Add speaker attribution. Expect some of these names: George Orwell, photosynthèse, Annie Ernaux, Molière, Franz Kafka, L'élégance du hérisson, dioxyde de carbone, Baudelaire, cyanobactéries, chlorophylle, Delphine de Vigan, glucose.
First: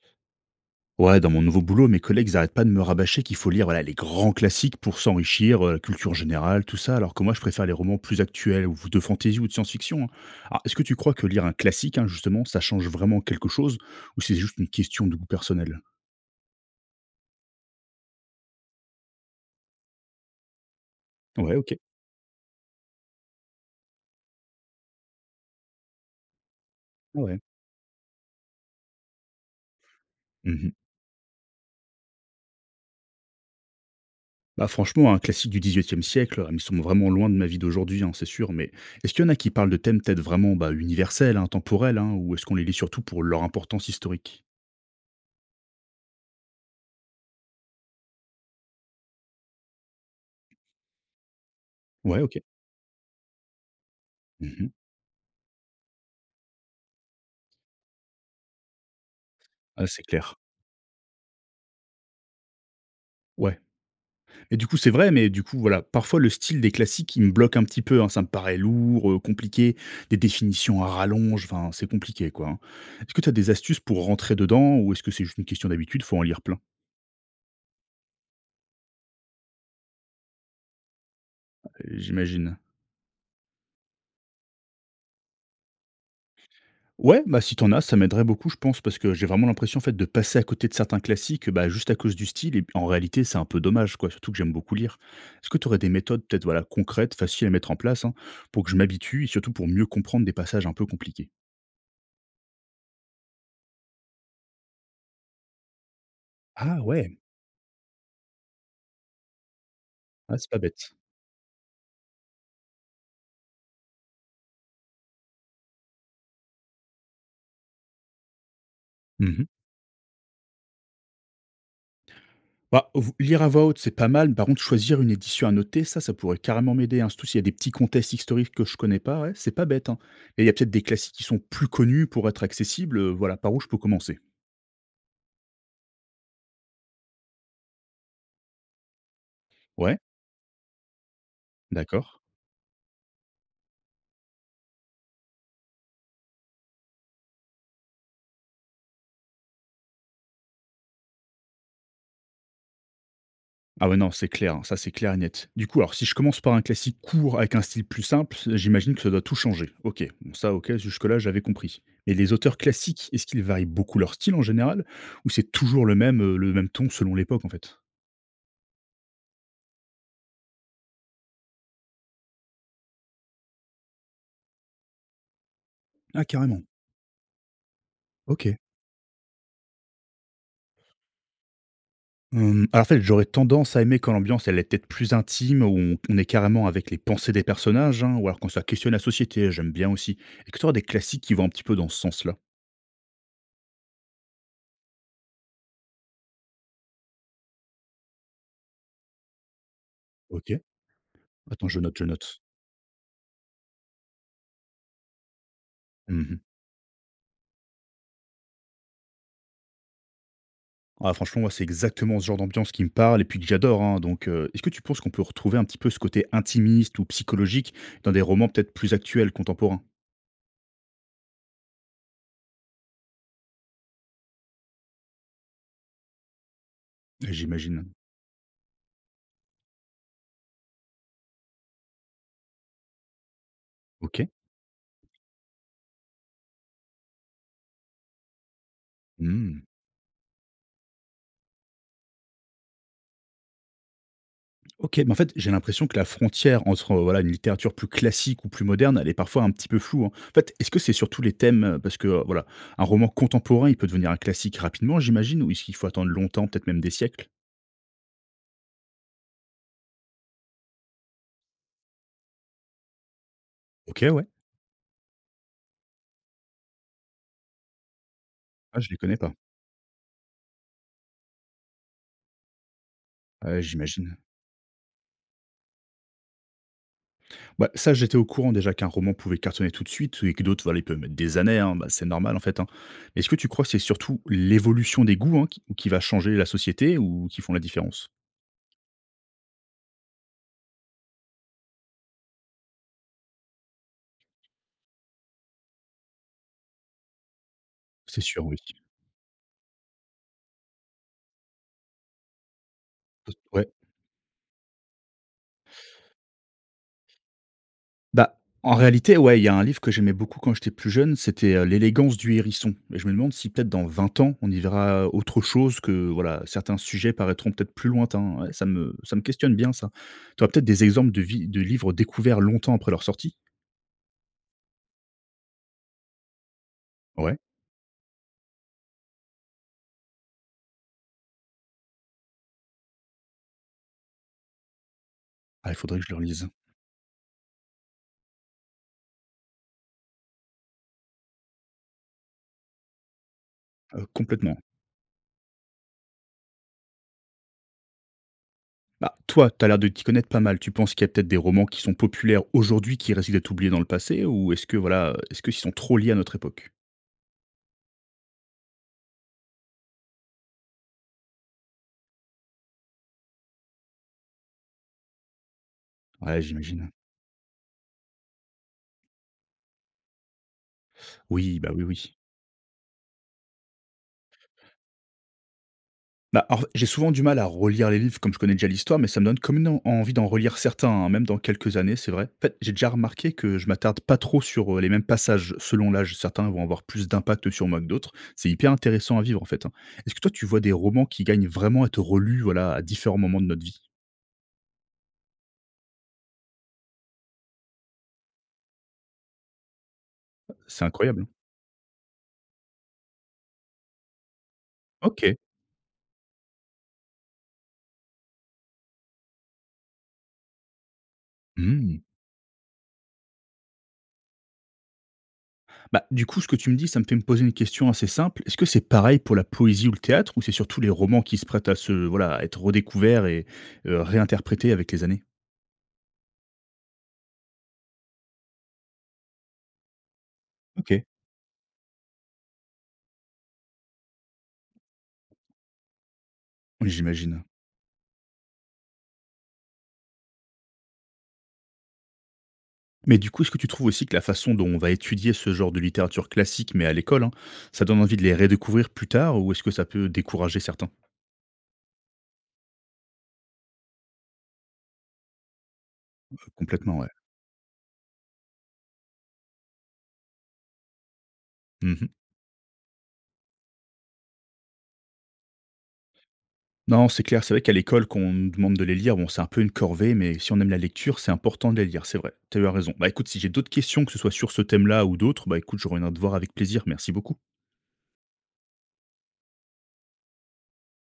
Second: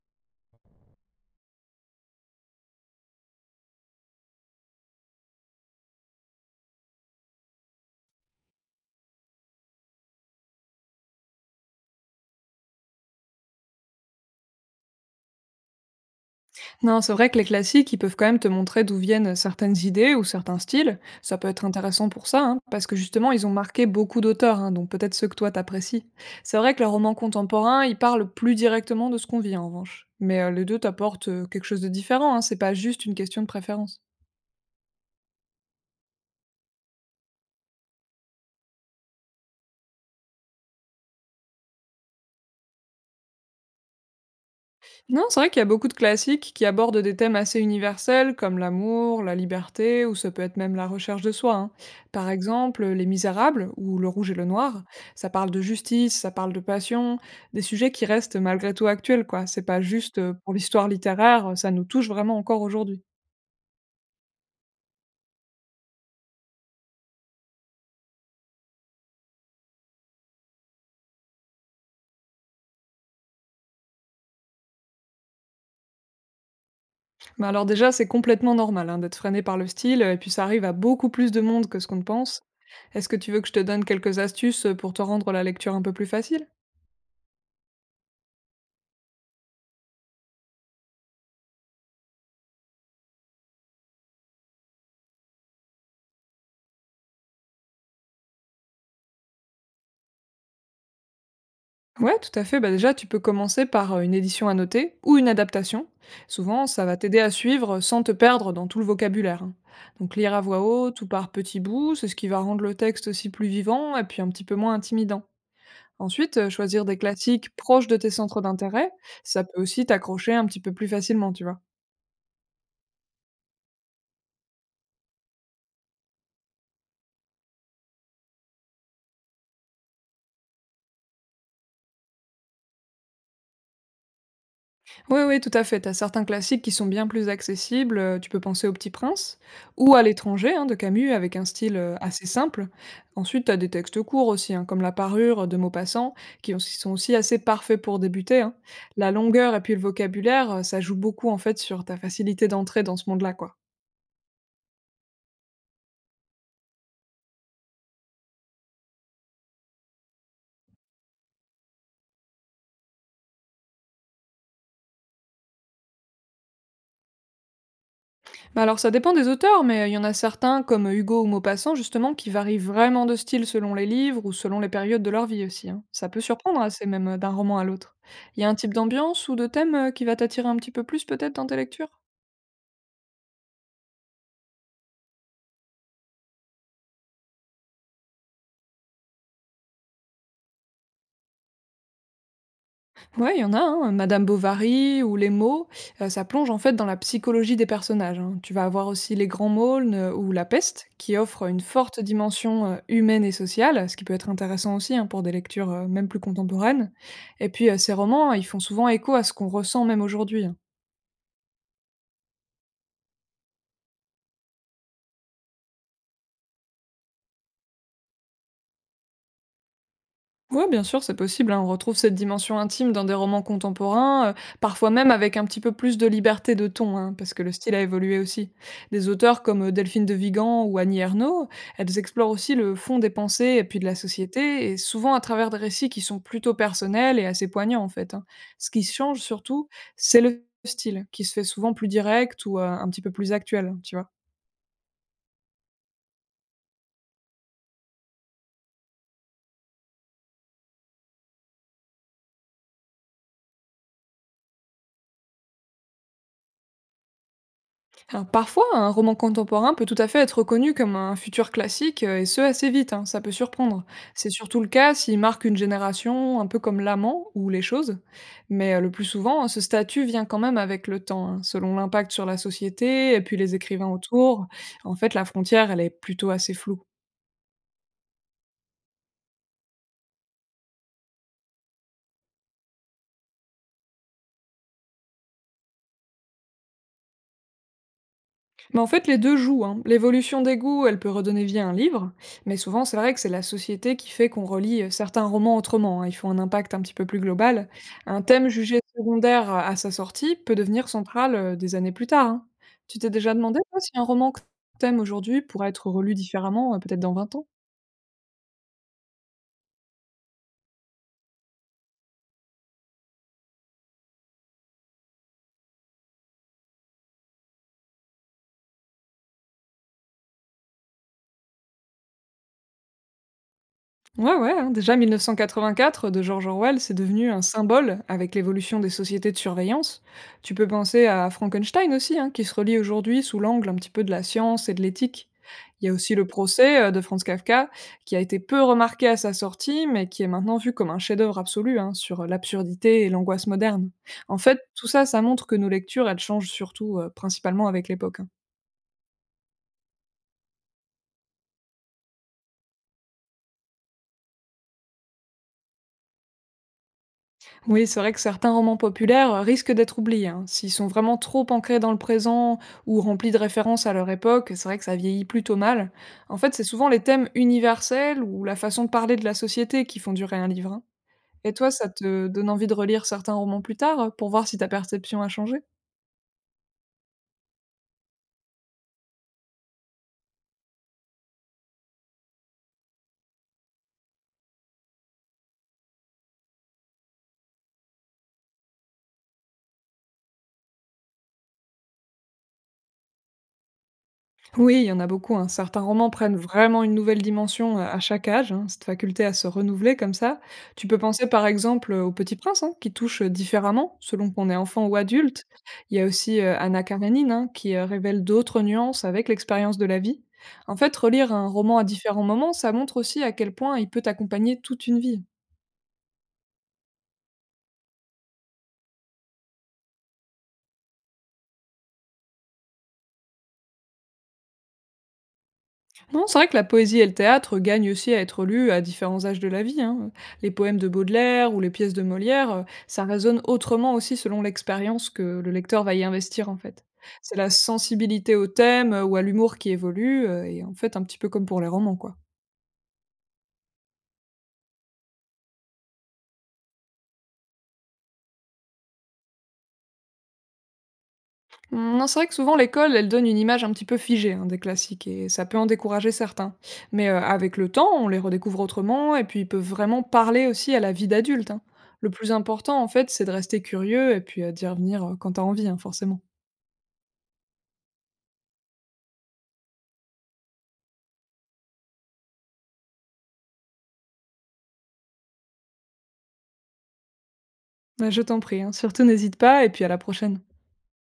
Speaker 1: Ouais, dans mon nouveau boulot, mes collègues n'arrêtent pas de me rabâcher qu'il faut lire voilà, les grands classiques pour s'enrichir, la culture générale, tout ça, alors que moi je préfère les romans plus actuels, ou de fantaisie ou de science-fiction, hein. Alors, est-ce que tu crois que lire un classique, hein, justement, ça change vraiment quelque chose, ou c'est juste une question de goût personnel?
Speaker 2: Non, c'est vrai que les classiques, ils peuvent quand même te montrer d'où viennent certaines idées ou certains styles. Ça peut
Speaker 1: Ouais,
Speaker 2: être
Speaker 1: ok.
Speaker 2: intéressant pour ça, hein, parce que justement, ils ont marqué beaucoup d'auteurs, hein, donc peut-être ceux que toi t'apprécies. C'est vrai que les romans
Speaker 1: Ouais.
Speaker 2: contemporains, ils parlent plus directement de ce qu'on vit en revanche. Mais les
Speaker 1: Mhm.
Speaker 2: deux t'apportent quelque chose de différent, hein, c'est pas juste une question de préférence.
Speaker 1: Bah, franchement, un classique du XVIIIe siècle, ils sont vraiment loin de ma vie d'aujourd'hui, hein, c'est sûr, mais est-ce qu'il y en a qui parlent de thèmes peut-être vraiment bah, universels, hein, temporels, hein, ou est-ce qu'on les lit surtout pour leur importance historique?
Speaker 2: Non, c'est vrai qu'il y a beaucoup de classiques qui abordent des thèmes assez universels comme l'amour, la liberté ou ça peut être même la recherche de soi, hein.
Speaker 1: Ouais,
Speaker 2: Par
Speaker 1: ok.
Speaker 2: exemple, Les Misérables ou Le Rouge et le
Speaker 1: Mhm.
Speaker 2: Noir, ça parle de justice, ça parle de passion, des sujets qui restent malgré tout actuels quoi. C'est pas
Speaker 1: Ah, c'est
Speaker 2: juste
Speaker 1: clair.
Speaker 2: pour l'histoire littéraire, ça nous touche vraiment encore aujourd'hui.
Speaker 1: Ouais. Et du coup, c'est vrai, mais du coup, voilà, parfois le style des classiques, il me bloque un petit peu, hein, ça me paraît lourd, compliqué, des définitions à rallonge, enfin, c'est compliqué, quoi, hein. Est-ce que tu as des astuces pour rentrer dedans ou est-ce que c'est juste une question d'habitude? Faut en lire plein,
Speaker 2: Bah alors déjà, c'est complètement normal hein, d'être freiné par le style, et puis ça arrive à beaucoup plus de monde que ce qu'on ne pense.
Speaker 1: j'imagine.
Speaker 2: Est-ce que tu veux que je te donne quelques astuces pour te rendre la lecture un peu plus facile?
Speaker 1: Ouais, bah, si t'en as, ça m'aiderait beaucoup, je pense, parce que j'ai vraiment l'impression, en fait, de passer à côté de certains classiques, bah, juste à cause du style et en réalité, c'est un peu dommage, quoi, surtout que j'aime beaucoup lire. Est-ce que tu aurais des méthodes peut-être, voilà, concrètes, faciles à mettre en place, hein, pour que je m'habitue et surtout pour mieux comprendre des passages un peu compliqués?
Speaker 2: Ouais, tout à fait. Bah, déjà, tu peux commencer par une édition annotée ou une adaptation. Souvent,
Speaker 1: Ah
Speaker 2: ça va
Speaker 1: ouais!
Speaker 2: t'aider à suivre sans te perdre dans tout le vocabulaire, hein. Donc, lire
Speaker 1: Ah,
Speaker 2: à
Speaker 1: c'est pas
Speaker 2: voix
Speaker 1: bête.
Speaker 2: haute ou par petits bouts, c'est ce qui va rendre le texte aussi plus vivant et puis un petit peu moins intimidant. Ensuite, choisir des classiques proches de tes centres d'intérêt, ça
Speaker 1: Mmh.
Speaker 2: peut aussi t'accrocher un petit peu plus facilement, tu vois.
Speaker 1: Bah, v lire à voix haute, c'est pas mal. Par contre, choisir une édition à noter, ça pourrait carrément m'aider, hein. Surtout s'il y a des petits contextes historiques que je connais pas, ouais, c'est pas bête, hein. Et il y a peut-être des classiques qui sont plus connus pour être accessibles, voilà, par où je peux commencer?
Speaker 2: Oui, oui, tout à fait. Tu as certains classiques qui sont bien plus accessibles. Tu peux penser au Petit Prince ou
Speaker 1: Ouais,
Speaker 2: à L'étranger hein, de Camus avec un style
Speaker 1: d'accord.
Speaker 2: assez simple. Ensuite, tu as des textes courts aussi, hein, comme La Parure de Maupassant, sont aussi assez parfaits pour débuter, hein. La longueur et puis le vocabulaire, ça joue beaucoup en fait sur ta facilité d'entrée dans ce monde-là, quoi.
Speaker 1: Ah ouais, non, c'est clair, hein, ça, c'est clair et net. Du coup, alors si je commence par un classique court avec un style plus simple, j'imagine que ça doit tout changer. OK, bon ça, OK, jusque-là, j'avais compris. Mais les auteurs classiques, est-ce qu'ils varient beaucoup leur style en général? Ou c'est toujours le même ton selon l'époque, en fait?
Speaker 2: Bah alors ça dépend des auteurs, mais il y en a certains, comme Hugo ou Maupassant, justement, qui varient vraiment de style selon les livres ou selon les périodes de leur vie aussi, hein. Ça peut
Speaker 1: Ah
Speaker 2: surprendre,
Speaker 1: carrément,
Speaker 2: assez même d'un roman à l'autre. Il y a un
Speaker 1: OK.
Speaker 2: type d'ambiance ou de thème qui va t'attirer un petit peu plus peut-être dans tes lectures.
Speaker 1: Hem, alors en fait, j'aurais tendance à aimer quand l'ambiance elle est peut-être plus intime, où on est carrément avec les pensées des personnages, hein, ou alors quand ça questionne la société, j'aime bien aussi. Et que tu auras des classiques qui vont un petit peu dans ce sens-là?
Speaker 2: Ouais, il y en a, hein, Madame Bovary ou Les Mots, ça plonge en fait dans la psychologie des personnages, hein. Tu vas avoir aussi Les Grands Maulnes ou La
Speaker 1: OK.
Speaker 2: Peste, qui offrent une
Speaker 1: Attends, je note,
Speaker 2: forte
Speaker 1: je note.
Speaker 2: dimension humaine et sociale, ce qui peut être intéressant aussi hein, pour des lectures même plus
Speaker 1: Mmh.
Speaker 2: contemporaines. Et puis ces romans, hein, ils font souvent écho à ce qu'on ressent même aujourd'hui, hein.
Speaker 1: Ah franchement, moi, c'est exactement ce genre d'ambiance qui me parle et puis que j'adore, hein, donc est-ce que tu penses qu'on peut retrouver un petit peu ce côté intimiste ou psychologique dans des romans peut-être plus actuels, contemporains?
Speaker 2: Ouais, bien sûr, c'est possible, hein. On retrouve cette dimension intime dans des romans contemporains, parfois même avec un petit peu plus de liberté de ton, hein, parce que le style a
Speaker 1: J'imagine.
Speaker 2: évolué aussi. Des auteurs comme Delphine de Vigan ou Annie Ernaux, elles explorent aussi le fond des pensées et puis de la
Speaker 1: OK.
Speaker 2: société, et souvent à travers des récits qui sont plutôt personnels et assez poignants en fait, hein. Ce qui change
Speaker 1: Mmh.
Speaker 2: surtout, c'est le style, qui se fait souvent plus direct ou un petit peu plus actuel, tu vois.
Speaker 1: OK, mais en fait, j'ai l'impression que la frontière entre, voilà, une littérature plus classique ou plus moderne, elle est parfois un petit peu floue, hein. En fait, est-ce que c'est surtout les thèmes, parce que, voilà, un roman contemporain, il peut devenir un classique rapidement, j'imagine? Ou est-ce qu'il faut attendre longtemps, peut-être même des siècles?
Speaker 2: Alors parfois, un roman contemporain peut tout à fait être reconnu comme un futur classique, et ce assez vite, hein, ça peut surprendre.
Speaker 1: OK, ouais.
Speaker 2: C'est surtout le cas s'il marque une génération, un peu comme l'amant ou les choses. Mais
Speaker 1: Ah, je
Speaker 2: le
Speaker 1: les
Speaker 2: plus
Speaker 1: connais pas.
Speaker 2: souvent, ce statut vient quand même avec le temps, hein, selon l'impact sur la société et puis
Speaker 1: Ah
Speaker 2: les
Speaker 1: ouais,
Speaker 2: écrivains
Speaker 1: j'imagine.
Speaker 2: autour. En fait, la frontière, elle est plutôt assez floue.
Speaker 1: Bah, ça, j'étais au courant déjà qu'un roman pouvait cartonner tout de suite et que d'autres, voilà, ils peuvent mettre des années, hein, bah, c'est normal en fait, hein. Mais est-ce que tu crois que c'est surtout l'évolution des goûts hein, qui va changer la société ou qui font la différence?
Speaker 2: Bah, en fait, les 2 jouent, hein. L'évolution des goûts, elle peut redonner vie à un livre, mais souvent, c'est vrai que c'est la société qui fait qu'on relit, certains romans autrement, hein. Ils font un impact un petit peu plus global. Un
Speaker 1: C'est sûr,
Speaker 2: thème
Speaker 1: oui.
Speaker 2: jugé secondaire à sa sortie peut devenir central, des années plus tard, hein. Tu t'es déjà demandé,
Speaker 1: Ouais.
Speaker 2: toi, si un roman que tu aimes aujourd'hui pourrait être relu différemment, peut-être dans 20 ans?
Speaker 1: Bah, en réalité, ouais, il y a un livre que j'aimais beaucoup quand j'étais plus jeune, c'était, «L'élégance du hérisson» et je me demande si peut-être dans 20 ans, on y verra autre chose, que voilà, certains sujets paraîtront peut-être plus lointains. Ouais, ça me questionne bien ça. Tu as peut-être des exemples de vi de livres découverts longtemps après leur sortie?
Speaker 2: Ouais, ouais, hein, déjà 1984 de George Orwell, c'est devenu
Speaker 1: Ouais?
Speaker 2: un symbole avec l'évolution des sociétés de surveillance. Tu peux penser à Frankenstein aussi, hein, qui se relie aujourd'hui sous l'angle un petit peu de la science et de l'éthique.
Speaker 1: Ah, il
Speaker 2: Il y a
Speaker 1: faudrait que je
Speaker 2: aussi
Speaker 1: le
Speaker 2: le
Speaker 1: relise.
Speaker 2: procès de Franz Kafka, qui a été peu remarqué à sa sortie, mais qui est maintenant vu comme un chef-d'œuvre absolu hein, sur l'absurdité et l'angoisse moderne. En
Speaker 1: Complètement.
Speaker 2: fait, tout ça, ça montre que nos lectures, elles changent surtout, principalement avec l'époque, hein.
Speaker 1: Bah, toi, tu as l'air de t'y connaître pas mal. Tu penses qu'il y a peut-être des romans qui sont populaires aujourd'hui, qui risquent d'être oubliés dans le passé? Ou est-ce que voilà, est-ce qu'ils sont trop liés à notre époque?
Speaker 2: Oui, c'est vrai que certains romans populaires risquent d'être oubliés, hein. S'ils sont vraiment trop ancrés dans le présent ou remplis de références à leur époque, c'est vrai que ça vieillit plutôt mal. En
Speaker 1: Ouais,
Speaker 2: fait, c'est souvent
Speaker 1: j'imagine.
Speaker 2: les thèmes universels ou la façon de parler de la société qui font durer un livre, hein. Et
Speaker 1: Oui, bah,
Speaker 2: toi,
Speaker 1: oui,
Speaker 2: ça
Speaker 1: oui.
Speaker 2: te donne envie de relire certains romans plus tard pour voir si ta perception a changé?
Speaker 1: Bah, alors, j'ai souvent du mal à relire les livres comme je connais déjà l'histoire, mais ça me donne comme une envie d'en relire certains, hein, même dans quelques années, c'est vrai. En fait, j'ai déjà remarqué que je m'attarde pas trop sur les mêmes passages selon l'âge. Certains vont avoir plus d'impact sur moi que d'autres. C'est hyper intéressant à vivre, en fait, hein. Est-ce que toi, tu vois des romans qui gagnent vraiment à être relus voilà, à différents moments de notre vie?
Speaker 2: Oui, il y en a beaucoup, hein. Certains romans prennent vraiment une nouvelle dimension à chaque âge, hein, cette faculté à se renouveler comme ça.
Speaker 1: C'est
Speaker 2: Tu peux
Speaker 1: incroyable,
Speaker 2: penser
Speaker 1: hein.
Speaker 2: par exemple au Petit Prince, hein, qui touche différemment selon qu'on est enfant ou
Speaker 1: Ok.
Speaker 2: adulte. Il y a aussi Anna Karenine, hein, qui révèle d'autres nuances avec l'expérience de la vie. En fait, relire un roman à
Speaker 1: Hmm.
Speaker 2: différents moments, ça montre aussi à quel point il peut accompagner toute une vie.
Speaker 1: Bah, du coup, ce que tu me dis, ça me fait me poser une question assez simple. Est-ce que c'est pareil pour la poésie ou le théâtre, ou c'est surtout les romans qui se prêtent à se, voilà, à être redécouverts et réinterprétés avec les années?
Speaker 2: Non, c'est vrai que la poésie et le théâtre gagnent aussi à être lus à différents âges de la vie, hein. Les poèmes de
Speaker 1: Ok.
Speaker 2: Baudelaire ou les pièces de Molière, ça résonne autrement aussi selon l'expérience que le lecteur va y investir en fait.
Speaker 1: Oui,
Speaker 2: C'est
Speaker 1: j'imagine.
Speaker 2: la sensibilité au thème ou à l'humour qui évolue, et en fait un petit peu comme pour les romans quoi.
Speaker 1: Mais du coup, est-ce que tu trouves aussi que la façon dont on va étudier ce genre de littérature classique, mais à l'école, hein, ça donne envie de les redécouvrir plus tard ou est-ce que ça peut décourager certains?
Speaker 2: Non, c'est vrai que souvent l'école, elle donne une image un petit peu figée hein, des classiques et ça peut en décourager certains.
Speaker 1: Complètement,
Speaker 2: Mais
Speaker 1: ouais.
Speaker 2: avec le temps, on les redécouvre autrement et puis ils peuvent vraiment parler aussi à la vie d'adulte, hein. Le
Speaker 1: Mhm.
Speaker 2: plus important, en fait, c'est de rester curieux et puis d'y revenir quand t'as envie, hein, forcément.
Speaker 1: Non, c'est clair, c'est vrai qu'à l'école, quand on nous demande de les lire, bon, c'est un peu une corvée, mais si on aime la lecture, c'est important de les lire, c'est vrai. Tu as eu raison. Bah écoute, si j'ai d'autres questions, que ce soit sur ce thème-là ou d'autres, bah écoute, je reviendrai te voir avec plaisir. Merci beaucoup.
Speaker 2: Ouais, je t'en prie, hein. Surtout n'hésite pas et puis à la prochaine.